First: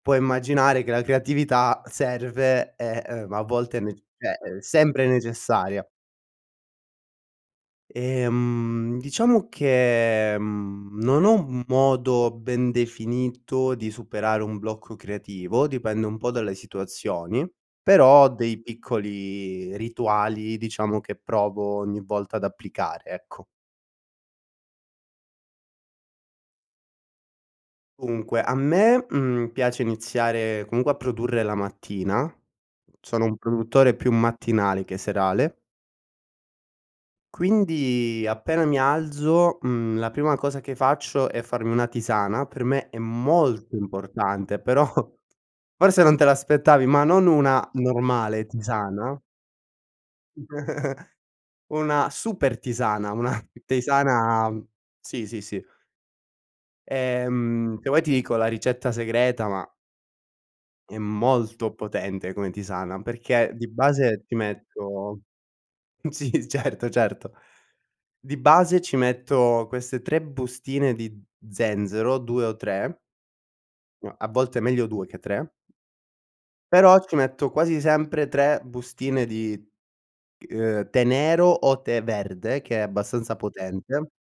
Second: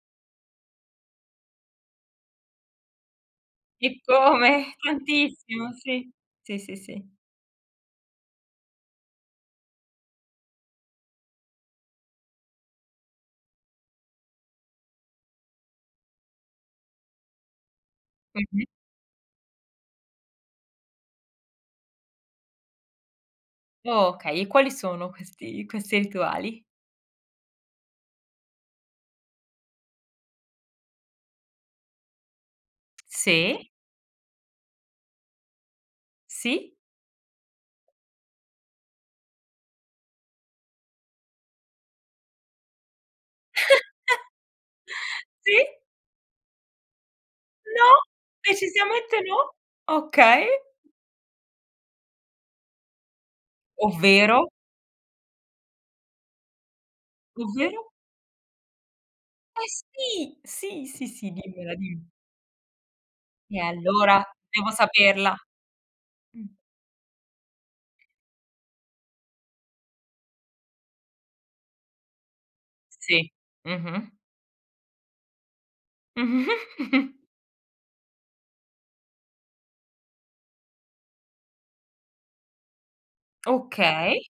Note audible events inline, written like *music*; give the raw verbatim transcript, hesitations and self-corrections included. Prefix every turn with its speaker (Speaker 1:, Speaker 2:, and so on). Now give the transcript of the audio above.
Speaker 1: Puoi immaginare che la creatività serve e, ehm, a volte è nec cioè, è
Speaker 2: Eccome!
Speaker 1: sempre
Speaker 2: Tantissimo,
Speaker 1: necessaria.
Speaker 2: sì. Sì, sì, sì.
Speaker 1: Ehm, diciamo che, mhmm, non ho un modo ben definito di superare un blocco creativo. Dipende un po' dalle situazioni, però ho dei
Speaker 2: Mh-mh.
Speaker 1: piccoli rituali, diciamo, che provo ogni volta ad applicare, ecco.
Speaker 2: Okay e quali sono questi questi rituali?
Speaker 1: Dunque a me, mhmm, piace iniziare, comunque, a produrre la mattina. Mhmm, sono un
Speaker 2: Sì?
Speaker 1: produttore più mattinale che serale.
Speaker 2: Sì?
Speaker 1: Quindi appena mi alzo, mhmm, la prima cosa che faccio è farmi una tisana. Per me è molto importante, però
Speaker 2: *chuckles* Sì?
Speaker 1: forse non te l'aspettavi, ma non una
Speaker 2: No,
Speaker 1: normale
Speaker 2: decisamente
Speaker 1: tisana
Speaker 2: no! Okay.
Speaker 1: *chuckles* una super tisana, una *chuckles*
Speaker 2: Ovvero?
Speaker 1: tisana sì, sì, sì. Ehm,
Speaker 2: Ovvero?
Speaker 1: se vuoi ti dico la ricetta segreta, ma
Speaker 2: Eh sì! Sì,
Speaker 1: è
Speaker 2: sì, sì,
Speaker 1: molto
Speaker 2: dimmela, dim
Speaker 1: potente come tisana perché
Speaker 2: E
Speaker 1: di
Speaker 2: allora
Speaker 1: base ti
Speaker 2: devo
Speaker 1: metto
Speaker 2: saperla.
Speaker 1: sì,
Speaker 2: Mh.
Speaker 1: certo, certo. Di base, ci metto queste tre bustine di zenzero, due o tre.
Speaker 2: Sì, mh-mh.
Speaker 1: No, a volte meglio due che tre. Però ci
Speaker 2: *giggles*
Speaker 1: metto quasi sempre tre bustine di, ehm, tè nero o tè verde, che è abbastanza potente.
Speaker 2: Okay.